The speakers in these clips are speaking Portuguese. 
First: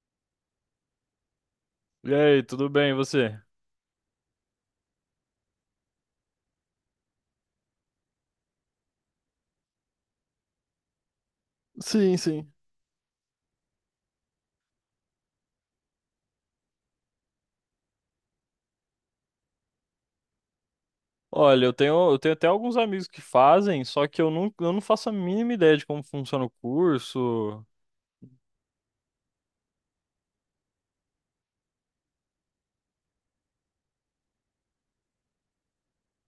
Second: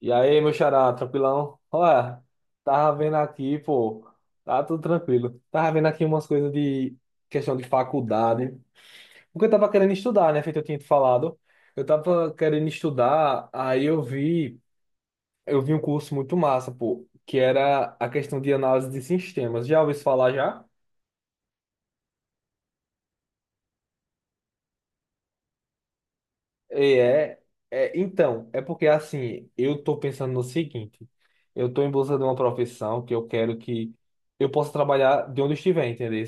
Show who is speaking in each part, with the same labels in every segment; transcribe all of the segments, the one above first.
Speaker 1: E aí, meu xará, tranquilão?
Speaker 2: E
Speaker 1: Olha,
Speaker 2: aí, tudo bem, e
Speaker 1: tava vendo
Speaker 2: você?
Speaker 1: aqui, pô, tá tudo tranquilo. Tava vendo aqui umas coisas de questão de faculdade, porque eu tava querendo estudar, né? Feito eu tinha te falado. Eu
Speaker 2: Sim,
Speaker 1: tava
Speaker 2: sim.
Speaker 1: querendo estudar, aí eu vi um curso muito massa, pô, que era a questão de análise de sistemas. Já ouviu isso falar já?
Speaker 2: Olha, eu tenho até alguns amigos que fazem, só que eu não faço a mínima ideia de como funciona o
Speaker 1: E É,
Speaker 2: curso.
Speaker 1: então, é porque assim, eu tô pensando no seguinte, eu tô em busca de uma profissão que eu quero que eu possa trabalhar de onde eu estiver, entendeu?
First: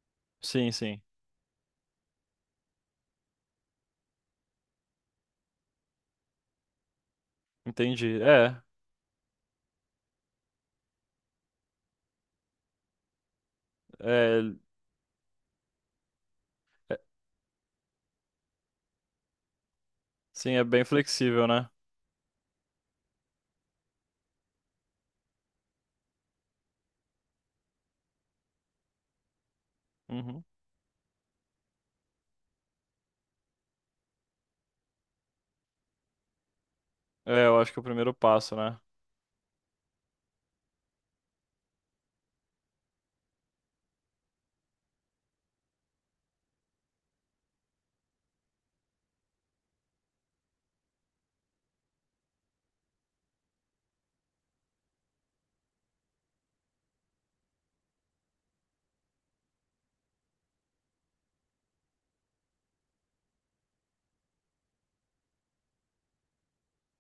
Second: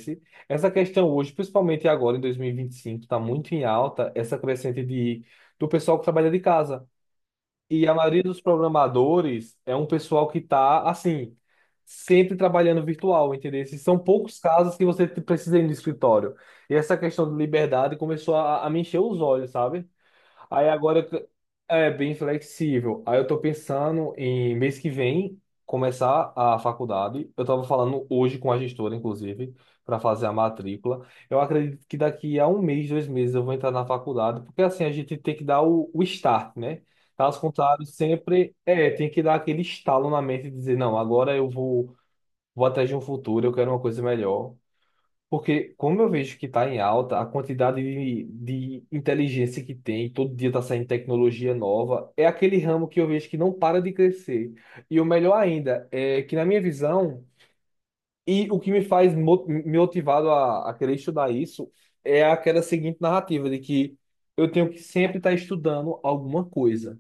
Speaker 1: Essa
Speaker 2: Sim, sim,
Speaker 1: questão hoje, principalmente agora em dois mil e vinte e cinco tá muito em alta essa crescente do pessoal que trabalha de casa. E a
Speaker 2: entendi.
Speaker 1: maioria dos programadores é um pessoal que tá, assim, sempre trabalhando virtual, entendeu? Esses são poucos
Speaker 2: É,
Speaker 1: casos que você precisa ir no escritório. E essa
Speaker 2: é-
Speaker 1: questão de liberdade começou a me encher os olhos, sabe?
Speaker 2: sim, é
Speaker 1: Aí
Speaker 2: bem
Speaker 1: agora eu t-
Speaker 2: flexível, né?
Speaker 1: É bem flexível. Aí eu tô pensando em mês que vem começar a faculdade. Eu tava falando hoje com a gestora, inclusive, para fazer a
Speaker 2: Uhum.
Speaker 1: matrícula. Eu acredito que daqui a um mês, dois meses eu vou entrar na faculdade, porque assim a gente tem que dar o start, né? Caso
Speaker 2: É, eu acho que é o
Speaker 1: contrário,
Speaker 2: primeiro
Speaker 1: sempre
Speaker 2: passo, né?
Speaker 1: é, tem que dar aquele estalo na mente e dizer, não, agora eu vou, vou atrás de um futuro, eu quero uma coisa melhor. Porque como eu vejo que está em alta, a quantidade de inteligência que tem, todo dia está saindo tecnologia nova, é aquele ramo que eu vejo que não para de crescer. E o melhor ainda é que, na minha visão, e o que me faz me motivado a querer estudar isso, é aquela seguinte narrativa de que eu tenho que sempre estar estudando alguma coisa.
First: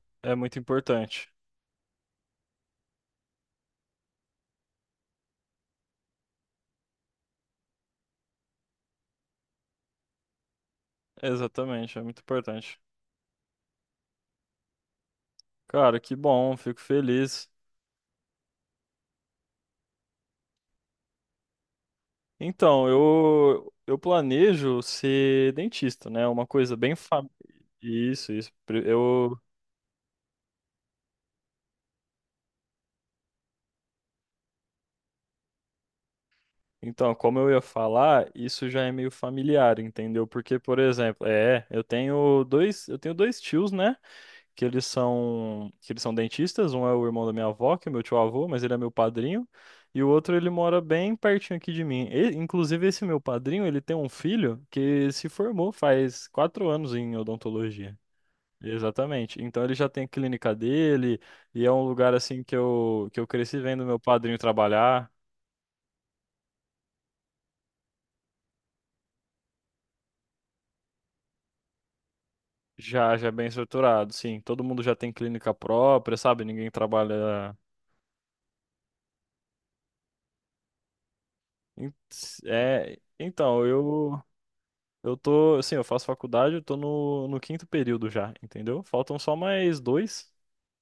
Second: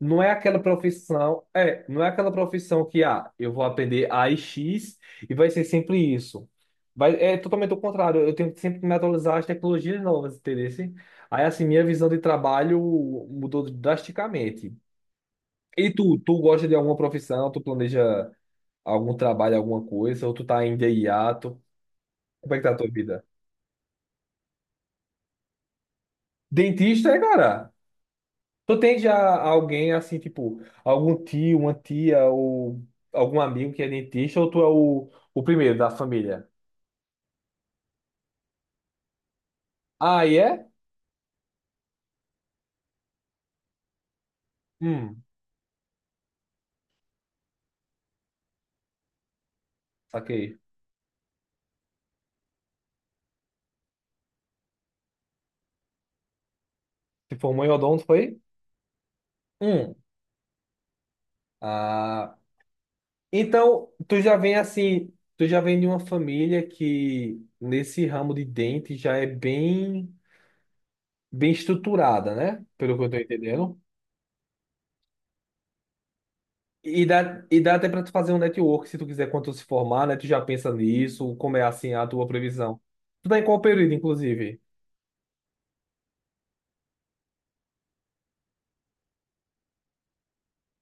Speaker 1: Não é
Speaker 2: É muito
Speaker 1: aquela
Speaker 2: importante.
Speaker 1: profissão, é, não é aquela profissão que, ah, eu vou aprender a e X e vai ser sempre isso. Vai, é totalmente o contrário, eu tenho que sempre me atualizar às tecnologias novas, entendeu? Assim, aí, assim, minha
Speaker 2: Exatamente, é
Speaker 1: visão de
Speaker 2: muito importante.
Speaker 1: trabalho mudou drasticamente. E
Speaker 2: Cara, que
Speaker 1: tu, tu
Speaker 2: bom,
Speaker 1: gosta de
Speaker 2: fico
Speaker 1: alguma profissão,
Speaker 2: feliz.
Speaker 1: tu planeja algum trabalho, alguma coisa, ou tu tá ainda em hiato? Como é que tá a
Speaker 2: Então,
Speaker 1: tua vida?
Speaker 2: eu planejo ser dentista, né? Uma coisa bem,
Speaker 1: Dentista, é, cara?
Speaker 2: isso, isso.
Speaker 1: Tu
Speaker 2: Pre-
Speaker 1: tem já
Speaker 2: Eu
Speaker 1: alguém assim, tipo, algum tio, uma tia ou algum amigo que é dentista ou tu é o primeiro da família?
Speaker 2: Então, como eu ia falar, isso já é meio familiar,
Speaker 1: Ah,
Speaker 2: entendeu?
Speaker 1: e
Speaker 2: Porque,
Speaker 1: é?
Speaker 2: por exemplo, é, eu tenho dois tios, né? Que eles
Speaker 1: Hum,
Speaker 2: são, que eles são dentistas. Um é o irmão da minha avó, que é meu tio-avô, mas ele é meu padrinho. E o outro, ele
Speaker 1: saquei.
Speaker 2: mora bem pertinho aqui de mim. E, inclusive, esse meu padrinho, ele tem um filho que se formou faz quatro anos em
Speaker 1: Se formou em
Speaker 2: odontologia.
Speaker 1: odonto, foi?
Speaker 2: Exatamente. Então ele já
Speaker 1: Hum.
Speaker 2: tem a clínica dele e é um lugar
Speaker 1: Ah,
Speaker 2: assim que eu cresci vendo
Speaker 1: então
Speaker 2: meu
Speaker 1: tu já
Speaker 2: padrinho
Speaker 1: vem
Speaker 2: trabalhar.
Speaker 1: assim, tu já vem de uma família que nesse ramo de dente já é bem, bem estruturada, né? Pelo que eu tô
Speaker 2: Já, já é bem
Speaker 1: entendendo.
Speaker 2: estruturado, sim. Todo mundo já tem clínica própria, sabe? Ninguém
Speaker 1: E dá,
Speaker 2: trabalha.
Speaker 1: e dá até para tu fazer um network se tu quiser quando tu se formar, né? Tu já pensa nisso, como é
Speaker 2: em-
Speaker 1: assim a tua previsão.
Speaker 2: É,
Speaker 1: Tu tá em qual
Speaker 2: então,
Speaker 1: período,
Speaker 2: eu
Speaker 1: inclusive?
Speaker 2: eu tô, assim, eu faço faculdade, eu tô no quinto período já, entendeu? Faltam só mais dois,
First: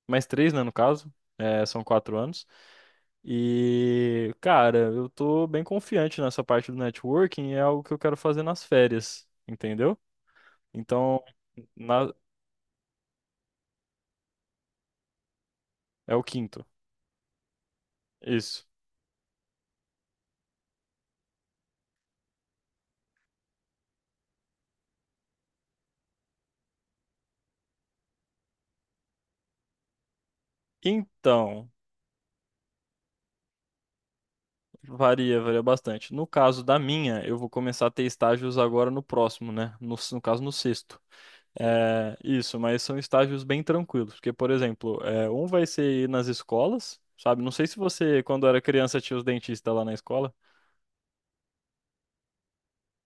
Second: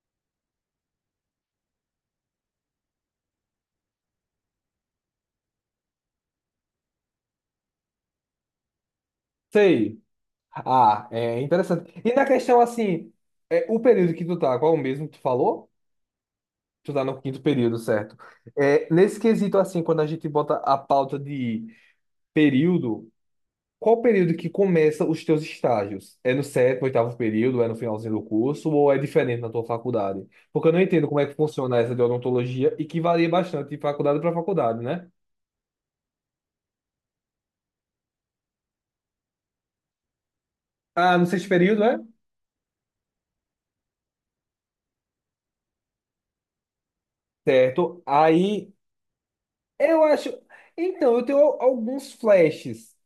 Speaker 2: mais três, né, no caso. É, são quatro anos. E, cara, eu tô bem confiante nessa parte do networking, é algo que eu quero fazer nas férias, entendeu?
Speaker 1: Sei. Ah,
Speaker 2: Então,
Speaker 1: é interessante. E
Speaker 2: na-
Speaker 1: na questão assim, é, o período que tu tá, qual é o mesmo que tu falou?
Speaker 2: É o quinto.
Speaker 1: Tu tá no quinto período, certo?
Speaker 2: Isso.
Speaker 1: É, nesse quesito assim, quando a gente bota a pauta de período, qual o período que começa os teus estágios? É no sétimo, oitavo período? É no finalzinho do curso? Ou é diferente na tua faculdade? Porque eu não entendo como é que
Speaker 2: Então.
Speaker 1: funciona essa de odontologia e que varia bastante de faculdade para faculdade, né?
Speaker 2: Varia, varia bastante. No caso da minha, eu vou começar a ter estágios agora no próximo, né? No caso, no sexto.
Speaker 1: Ah, no sexto período, é?
Speaker 2: É, isso, mas são estágios bem tranquilos, porque, por exemplo, é, um vai ser ir nas escolas, sabe? Não sei se
Speaker 1: Certo.
Speaker 2: você, quando era
Speaker 1: Aí,
Speaker 2: criança, tinha os dentistas lá na
Speaker 1: eu acho...
Speaker 2: escola.
Speaker 1: Então, eu tenho alguns flashes.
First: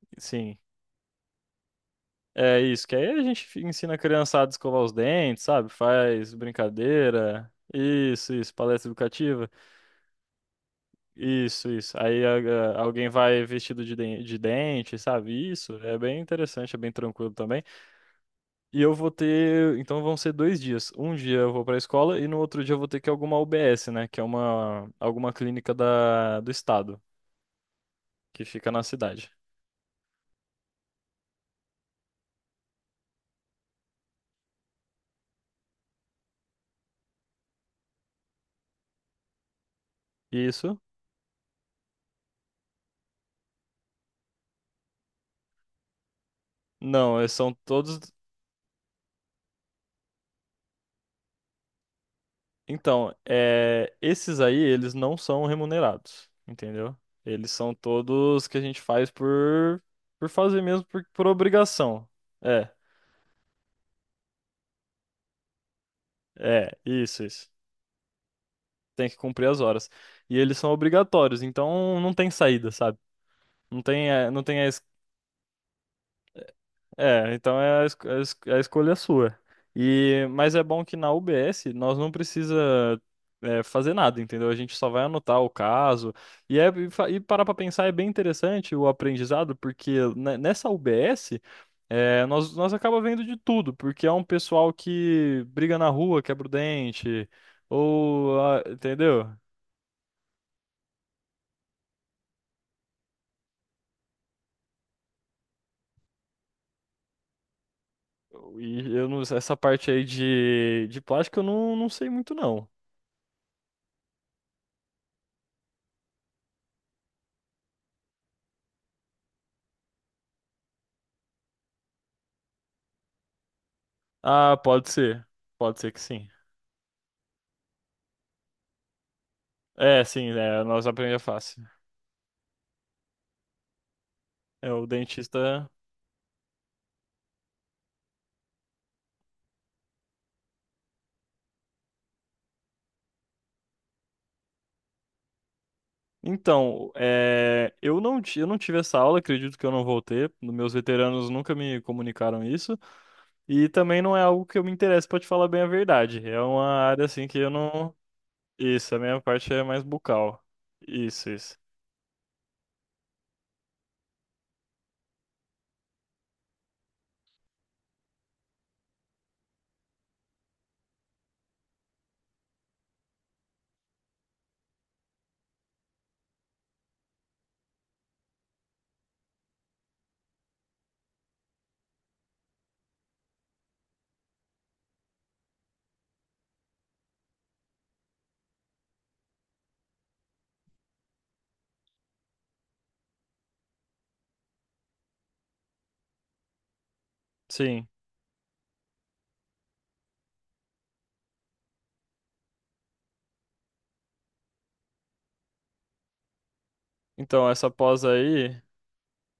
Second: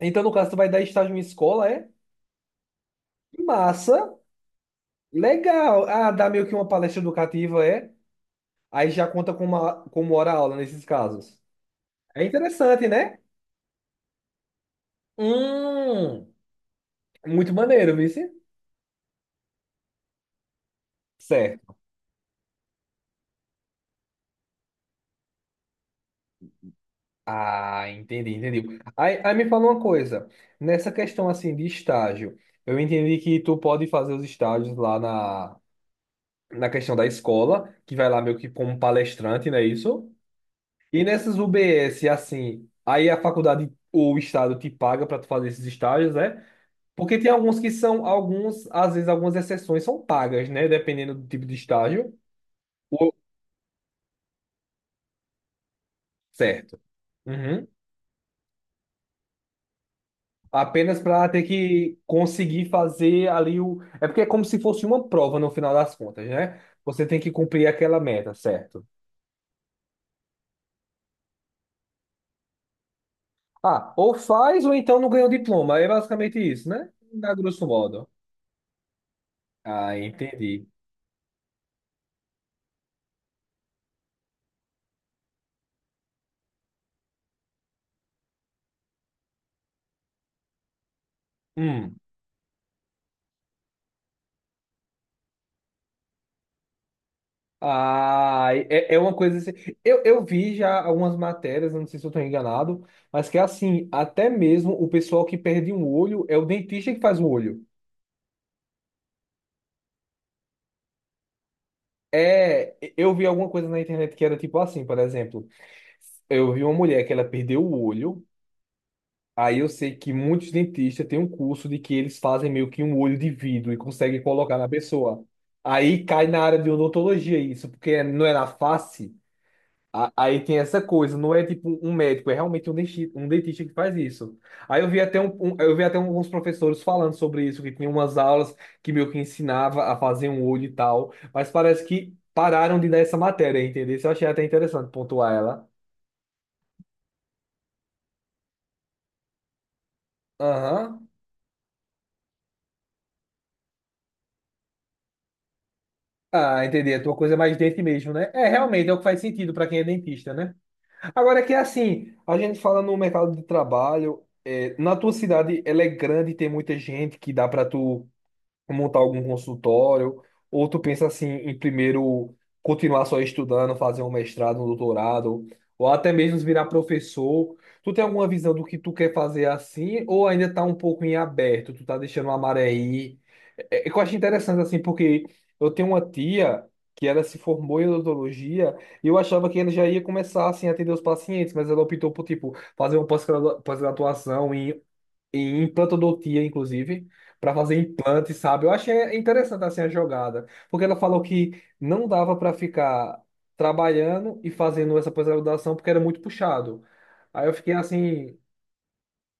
Speaker 1: Então, no caso, tu
Speaker 2: Sim,
Speaker 1: vai dar estágio em escola, é?
Speaker 2: é isso, que aí a gente ensina a
Speaker 1: Massa.
Speaker 2: criançada a escovar os dentes, sabe?
Speaker 1: Legal. Ah, dá
Speaker 2: Faz
Speaker 1: meio que uma palestra
Speaker 2: brincadeira,
Speaker 1: educativa, é?
Speaker 2: isso, palestra
Speaker 1: Aí já conta
Speaker 2: educativa.
Speaker 1: como, como hora-aula nesses casos.
Speaker 2: Isso, isso.
Speaker 1: É interessante,
Speaker 2: Alguém
Speaker 1: né?
Speaker 2: vai vestido de, de dente, sabe? Isso é bem
Speaker 1: Hum...
Speaker 2: interessante, é bem tranquilo
Speaker 1: Muito
Speaker 2: também.
Speaker 1: maneiro, vice?
Speaker 2: E eu vou ter, então vão ser dois dias. Um dia eu vou para
Speaker 1: Certo.
Speaker 2: a escola e no outro dia eu vou ter que ir a alguma UBS, né? Que é uma alguma clínica do estado
Speaker 1: Ah, entendi,
Speaker 2: que
Speaker 1: entendi.
Speaker 2: fica na
Speaker 1: Aí,
Speaker 2: cidade.
Speaker 1: aí me fala uma coisa. Nessa questão assim de estágio, eu entendi que tu pode fazer os estágios lá na questão da escola, que vai lá meio que como palestrante, não é isso?
Speaker 2: Isso?
Speaker 1: E nessas UBS, assim, aí a faculdade ou o estado te paga para tu fazer esses estágios, né? Porque
Speaker 2: Não, eh,
Speaker 1: tem
Speaker 2: são
Speaker 1: alguns que
Speaker 2: todos.
Speaker 1: são, alguns, às vezes algumas exceções são pagas, né? Dependendo do tipo de estágio. O-
Speaker 2: Então, é, esses aí eles não são remunerados,
Speaker 1: Certo.
Speaker 2: entendeu? Eles
Speaker 1: Uhum.
Speaker 2: são todos que a gente faz por fazer mesmo,
Speaker 1: Apenas
Speaker 2: por,
Speaker 1: para
Speaker 2: por
Speaker 1: ter que
Speaker 2: obrigação.
Speaker 1: conseguir
Speaker 2: É,
Speaker 1: fazer ali o. É porque é como se fosse uma prova no final das contas, né?
Speaker 2: é,
Speaker 1: Você tem
Speaker 2: isso,
Speaker 1: que
Speaker 2: isso.
Speaker 1: cumprir aquela meta, certo?
Speaker 2: Tem que cumprir as horas. E eles são obrigatórios, então não tem saída, sabe? Não
Speaker 1: Ah,
Speaker 2: tem,
Speaker 1: ou
Speaker 2: é, não tem
Speaker 1: faz
Speaker 2: a,
Speaker 1: ou
Speaker 2: es-
Speaker 1: então não ganha o diploma. É basicamente isso, né? A
Speaker 2: É, então
Speaker 1: grosso
Speaker 2: é
Speaker 1: modo.
Speaker 2: a escolha é sua.
Speaker 1: Ah,
Speaker 2: E, mas é
Speaker 1: entendi.
Speaker 2: bom que na UBS nós não precisa é, fazer nada, entendeu? A gente só vai anotar o caso. E parar pra pensar é bem interessante o aprendizado, porque nessa UBS
Speaker 1: Hum.
Speaker 2: é, nós acaba vendo de tudo, porque é um pessoal que briga na rua, quebra o dente, ou,
Speaker 1: Ah,
Speaker 2: ah,
Speaker 1: é, é uma
Speaker 2: entendeu?
Speaker 1: coisa assim. Eu vi já algumas matérias, não sei se eu estou enganado, mas que é assim, até mesmo o pessoal que perde um olho é o dentista que faz o olho.
Speaker 2: E eu não, Essa parte aí de plástico eu não sei muito não.
Speaker 1: É, eu vi alguma coisa na internet que era tipo assim, por exemplo. Eu vi uma mulher que ela perdeu o olho. Aí eu sei que muitos dentistas têm um curso de que eles fazem meio que um olho de vidro e conseguem
Speaker 2: Ah,
Speaker 1: colocar na
Speaker 2: pode
Speaker 1: pessoa.
Speaker 2: ser. Pode ser que
Speaker 1: Aí cai
Speaker 2: sim.
Speaker 1: na área de odontologia isso, porque não é na face.
Speaker 2: É, sim,
Speaker 1: Aí tem
Speaker 2: é,
Speaker 1: essa
Speaker 2: nós
Speaker 1: coisa,
Speaker 2: aprendemos
Speaker 1: não é
Speaker 2: fácil.
Speaker 1: tipo um médico, é realmente um dentista que faz isso.
Speaker 2: É,
Speaker 1: Aí
Speaker 2: o
Speaker 1: eu vi até um,
Speaker 2: dentista.
Speaker 1: eu vi até alguns professores falando sobre isso, que tinha umas aulas que meio que ensinava a fazer um olho e tal, mas parece que pararam de dar essa matéria, entendeu? Isso eu achei até interessante pontuar ela.
Speaker 2: Então, é, eu não tive essa aula, acredito que eu não vou ter. Meus
Speaker 1: Aham.
Speaker 2: veteranos nunca me comunicaram isso. E também não é algo que eu me interesse, pra te falar bem a verdade. É
Speaker 1: Ah,
Speaker 2: uma
Speaker 1: entendi. A
Speaker 2: área
Speaker 1: tua
Speaker 2: assim
Speaker 1: coisa é
Speaker 2: que eu
Speaker 1: mais dente
Speaker 2: não.
Speaker 1: mesmo, né? É, realmente, é
Speaker 2: Isso,
Speaker 1: o
Speaker 2: a
Speaker 1: que
Speaker 2: minha
Speaker 1: faz
Speaker 2: parte
Speaker 1: sentido
Speaker 2: é
Speaker 1: para quem
Speaker 2: mais
Speaker 1: é dentista,
Speaker 2: bucal.
Speaker 1: né?
Speaker 2: Isso,
Speaker 1: Agora que é
Speaker 2: isso.
Speaker 1: assim, a gente fala no mercado de trabalho, é, na tua cidade ela é grande, tem muita gente que dá para tu montar algum consultório, ou tu pensa assim em primeiro continuar só estudando, fazer um mestrado, um doutorado, ou até mesmo virar professor. Tu tem alguma visão do que tu quer fazer assim, ou ainda tá um pouco em aberto, tu tá deixando a maré ir? É, é que eu acho interessante assim, porque eu tenho uma tia que ela se formou em odontologia e eu achava que ela já ia começar assim a atender os pacientes, mas ela optou por tipo fazer uma pós-graduação em implantodontia, inclusive, para fazer
Speaker 2: Sim.
Speaker 1: implante, sabe? Eu achei interessante assim a jogada, porque ela falou que não dava para ficar trabalhando e fazendo essa pós-graduação porque era muito puxado. Aí
Speaker 2: Então,
Speaker 1: eu
Speaker 2: essa
Speaker 1: fiquei
Speaker 2: pós
Speaker 1: assim,
Speaker 2: aí.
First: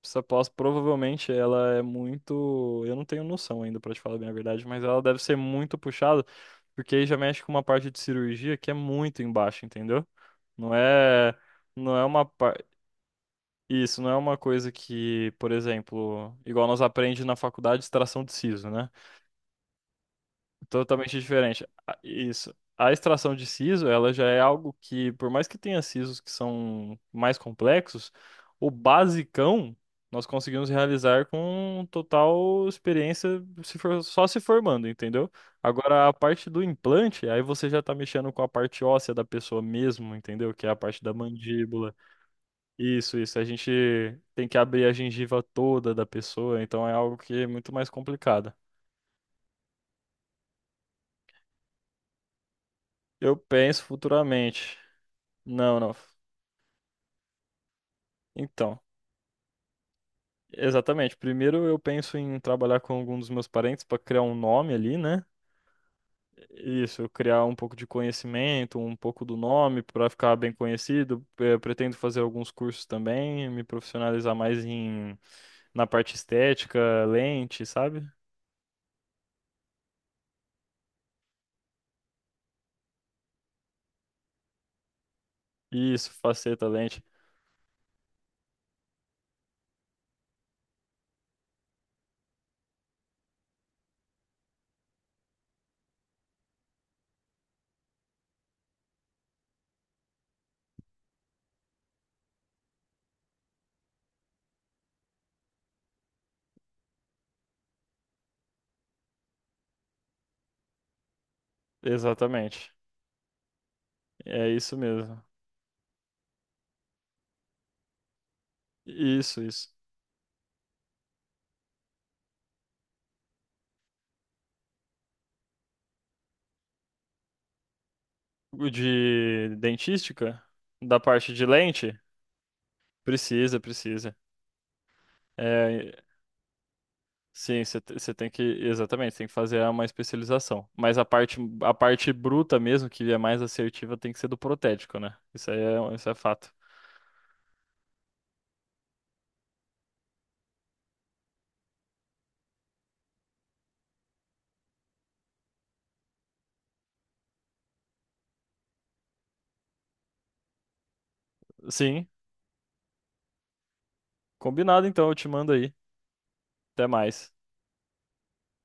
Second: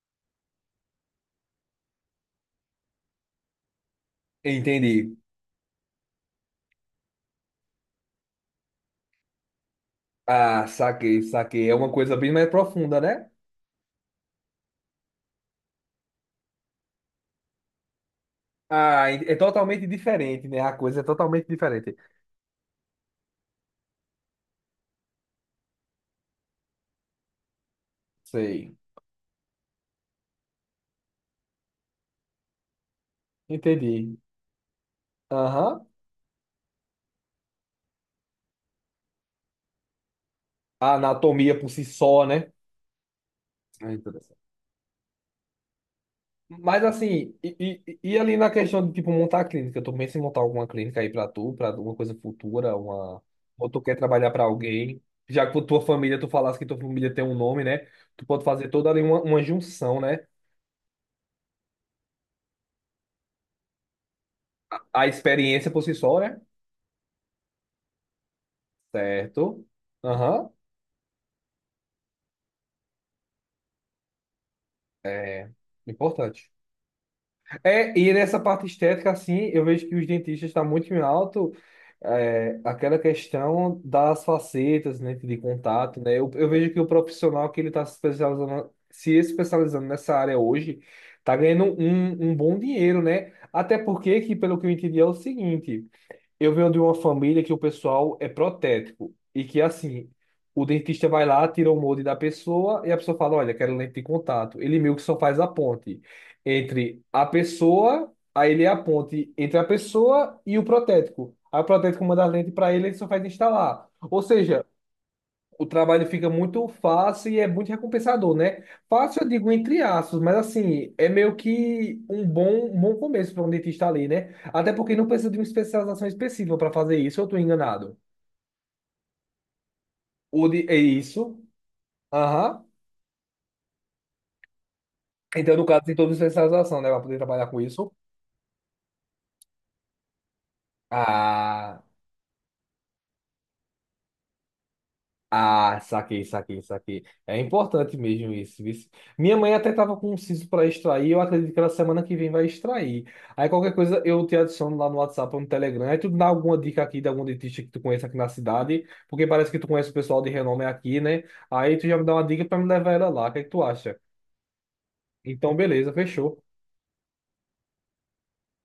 Speaker 2: Essa pós provavelmente ela é muito. Eu não tenho noção ainda, pra te falar bem a verdade, mas ela
Speaker 1: entendi.
Speaker 2: deve ser muito puxada, porque aí já mexe com uma parte de cirurgia que é muito embaixo, entendeu?
Speaker 1: Ah,
Speaker 2: Não
Speaker 1: saquei,
Speaker 2: é.
Speaker 1: saquei. É uma
Speaker 2: Não é
Speaker 1: coisa
Speaker 2: uma.
Speaker 1: bem mais
Speaker 2: par-
Speaker 1: profunda, né?
Speaker 2: Isso, não é uma coisa que, por exemplo, igual nós aprende na faculdade, extração de siso, né?
Speaker 1: Ah, é totalmente diferente, né? A coisa é
Speaker 2: Totalmente
Speaker 1: totalmente
Speaker 2: diferente.
Speaker 1: diferente.
Speaker 2: Isso. A extração de siso, ela já é algo que, por mais que tenha sisos que são mais complexos, o
Speaker 1: Sei.
Speaker 2: basicão nós conseguimos realizar com total experiência, se for-
Speaker 1: Entendi.
Speaker 2: só se formando, entendeu?
Speaker 1: Aham.
Speaker 2: Agora, a parte do implante, aí você já tá mexendo com a parte óssea da pessoa mesmo, entendeu? Que é a
Speaker 1: A
Speaker 2: parte da
Speaker 1: anatomia por si
Speaker 2: mandíbula.
Speaker 1: só, né?
Speaker 2: Isso, isso. A gente
Speaker 1: Ah, então.
Speaker 2: tem que abrir a gengiva toda da pessoa,
Speaker 1: Mas
Speaker 2: então é algo
Speaker 1: assim,
Speaker 2: que é muito
Speaker 1: e,
Speaker 2: mais
Speaker 1: e- e ali na
Speaker 2: complicado.
Speaker 1: questão de tipo montar a clínica, eu tô em montar alguma clínica aí pra tu, pra alguma coisa futura, uma
Speaker 2: Eu
Speaker 1: ou tu
Speaker 2: penso
Speaker 1: quer trabalhar pra
Speaker 2: futuramente.
Speaker 1: alguém, já que por
Speaker 2: Não,
Speaker 1: tua
Speaker 2: não.
Speaker 1: família, tu falasse que tua família tem um nome, né? Tu pode fazer
Speaker 2: Então,
Speaker 1: toda ali uma junção, né?
Speaker 2: exatamente. Primeiro eu penso em trabalhar com algum dos meus parentes para criar um nome ali,
Speaker 1: A
Speaker 2: né?
Speaker 1: experiência por si só, né?
Speaker 2: Isso, criar um pouco de conhecimento, um pouco do
Speaker 1: Certo.
Speaker 2: nome para ficar
Speaker 1: Aham,
Speaker 2: bem conhecido. Eh, pretendo fazer alguns cursos também, me profissionalizar mais em na parte
Speaker 1: importante.
Speaker 2: estética, lente,
Speaker 1: É,
Speaker 2: sabe?
Speaker 1: e nessa parte estética, assim, eu vejo que os dentistas estão muito em alto é, aquela questão das facetas, né, de contato,
Speaker 2: Isso,
Speaker 1: né? Eu
Speaker 2: faceta,
Speaker 1: vejo que o
Speaker 2: lente.
Speaker 1: profissional que ele está se especializando, se especializando nessa área hoje, está ganhando um bom dinheiro, né? Até porque, que pelo que eu entendi, é o seguinte. Eu venho de uma família que o pessoal é protético e que, assim, o dentista vai lá, tira o molde da pessoa e a pessoa fala: Olha, quero lente de contato. Ele meio que só faz a ponte entre a pessoa, aí ele é a ponte entre a pessoa e o protético. Aí o protético manda a lente para
Speaker 2: Exatamente.
Speaker 1: ele, ele só faz instalar. Ou
Speaker 2: É
Speaker 1: seja,
Speaker 2: isso mesmo.
Speaker 1: o trabalho fica muito fácil e é muito recompensador, né? Fácil, eu
Speaker 2: Isso,
Speaker 1: digo
Speaker 2: isso.
Speaker 1: entre aspas, mas assim, é meio que um bom começo para um dentista ali, né? Até porque não precisa de uma especialização específica para fazer isso, eu estou enganado.
Speaker 2: O de dentística,
Speaker 1: É
Speaker 2: da parte
Speaker 1: isso?
Speaker 2: de lente,
Speaker 1: Aham.
Speaker 2: precisa, precisa.
Speaker 1: Então, no caso, tem
Speaker 2: É,
Speaker 1: toda uma especialização, né? Para poder trabalhar com
Speaker 2: sim,
Speaker 1: isso.
Speaker 2: você tem que, exatamente, tem que fazer uma especialização. Mas a
Speaker 1: Ah.
Speaker 2: parte bruta mesmo, que é mais assertiva, tem que ser do protético, né?
Speaker 1: Ah,
Speaker 2: Isso é
Speaker 1: saquei,
Speaker 2: fato.
Speaker 1: saquei, saquei. É importante mesmo isso, isso. Minha mãe até tava com um siso para extrair, eu acredito que ela semana que vem vai extrair. Aí qualquer coisa eu te adiciono lá no WhatsApp ou no Telegram. Aí tu dá alguma dica aqui de algum dentista que tu conheça aqui na cidade, porque parece que tu conhece o pessoal de renome aqui, né? Aí tu já me
Speaker 2: Sim,
Speaker 1: dá uma dica para me levar ela lá. O que é que tu acha?
Speaker 2: combinado então, eu te mando
Speaker 1: Então,
Speaker 2: aí.
Speaker 1: beleza, fechou.
Speaker 2: Até mais.